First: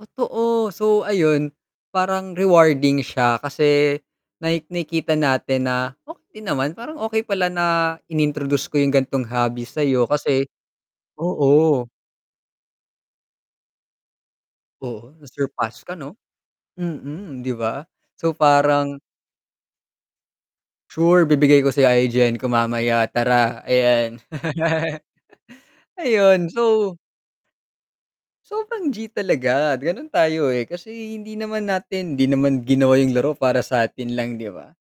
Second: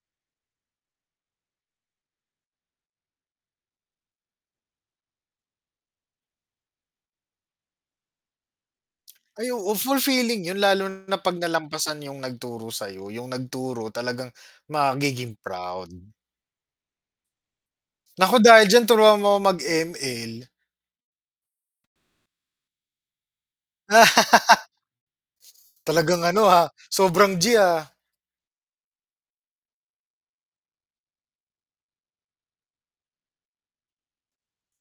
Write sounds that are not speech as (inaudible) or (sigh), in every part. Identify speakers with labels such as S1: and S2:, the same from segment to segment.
S1: Totoo. So, ayun parang rewarding siya kasi naik nakikita natin na okey naman, parang okey pala na in-introduce ko yung ganong
S2: Ay
S1: hobby
S2: oo,
S1: sa'yo
S2: fulfilling
S1: kasi
S2: yun lalo na 'pag
S1: oo.
S2: nalampasan yung nagturo sa'yo, yung nagturo talagang
S1: Oo,
S2: magiging
S1: na-surpass
S2: proud.
S1: ka 'no, mm, 'di ba? So
S2: Naku dahil diyan
S1: parang
S2: turuan mo ko mag-ML.
S1: Sure ibibigay ko sa'yo IGN ko mamaya tara, ayan.
S2: (laughs)
S1: (laughs)
S2: Talagang ano,
S1: Ayun,
S2: ah,
S1: so
S2: sobrang G, ah.
S1: Sobrang G talaga, ganun tayo eh, kasi hindi naman natin hindi naman ginawa yung laro para sa atin lang, 'di ba?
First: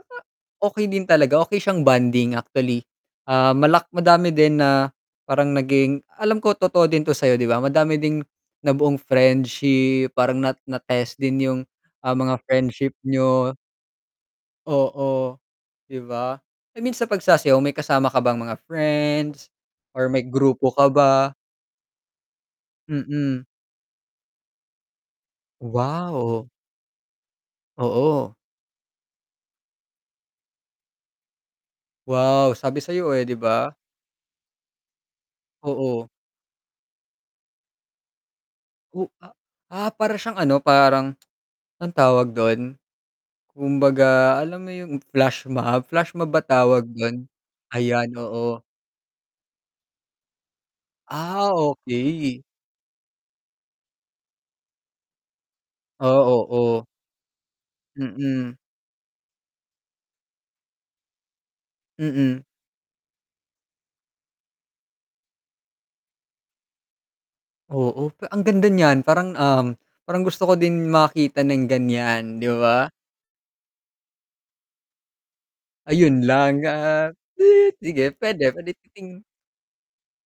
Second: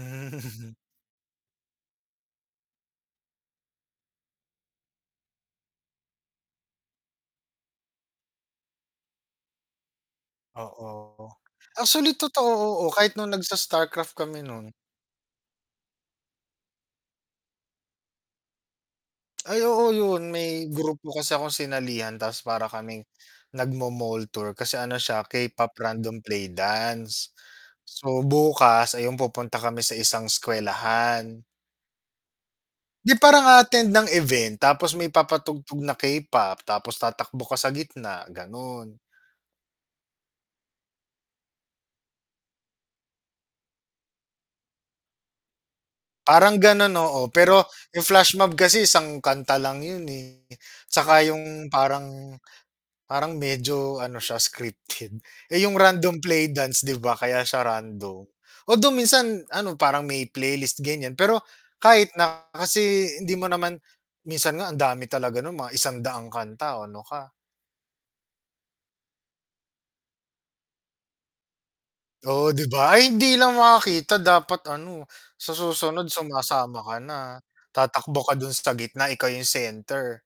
S1: Tsaka, okey din talaga, okey siyang bonding actually. Ah, malak madami din na parang naging alam ko totoo din to sa'yo 'di ba madami din nabuong friendship, parang na na test
S2: Oo.
S1: din yung,
S2: Actually
S1: ah, mga
S2: totoo, oo
S1: friendship
S2: kahit nung
S1: niyo.
S2: nag-sa-Starcraft kami nun.
S1: Oo, 'di ba? I mean sa pagsasayaw may kasama ka bang mga friends
S2: Ay oo
S1: or may
S2: yun,
S1: grupo
S2: may
S1: ka
S2: grupo
S1: ba?
S2: kasi akong sinalihan tapos para kaming,
S1: Mm.
S2: nagma-mall tour, kasi ano siya K-pop random
S1: Wow.
S2: play dance. So
S1: Oo.
S2: bukas, ayun yung pupunta kami sa isang eskuwelahan.
S1: Wow, sabi sa'yo
S2: Di
S1: eh 'di
S2: parang
S1: ba.
S2: a-attend ng event tapos may papatugtog na
S1: Oo.
S2: K-pop tapos tatakbo ka sa gitna, ganon.
S1: O a ah, para siyang ano parang, ang tawag dun, kumbaga alam mo yung flashmob, flashmob ba
S2: Parang
S1: tawag
S2: ganun,
S1: don?
S2: oo pero, yung
S1: Ayan,
S2: flashmob
S1: oo.
S2: kasi isang kanta lang yun eh, tsaka
S1: Ah,
S2: yung parang
S1: okey.
S2: parang medyo ano, siya scripted. Eh, yung random
S1: Oo,
S2: play dance
S1: oh.
S2: 'di ba, kaya siya random,
S1: Mm.
S2: although minsan ano parang may playlist ganyan pero kahit
S1: Mm.
S2: na kasi hindi mo naman minsan nga ang dami talaga no'n mga 100 kanta o ano ka.
S1: Oo, ang ganda niyan parang, um, parang gusto ko din makita ng ganyan, 'di
S2: Oo 'di
S1: ba?
S2: ba ay hindi lang makakita dapat ano, sa susunod
S1: Ayun lang,
S2: sumasama ka
S1: ah,
S2: na,
S1: sige
S2: tatakbo ka
S1: pwede,
S2: dun sa
S1: pwede
S2: gitna
S1: nating
S2: ikaw yung center.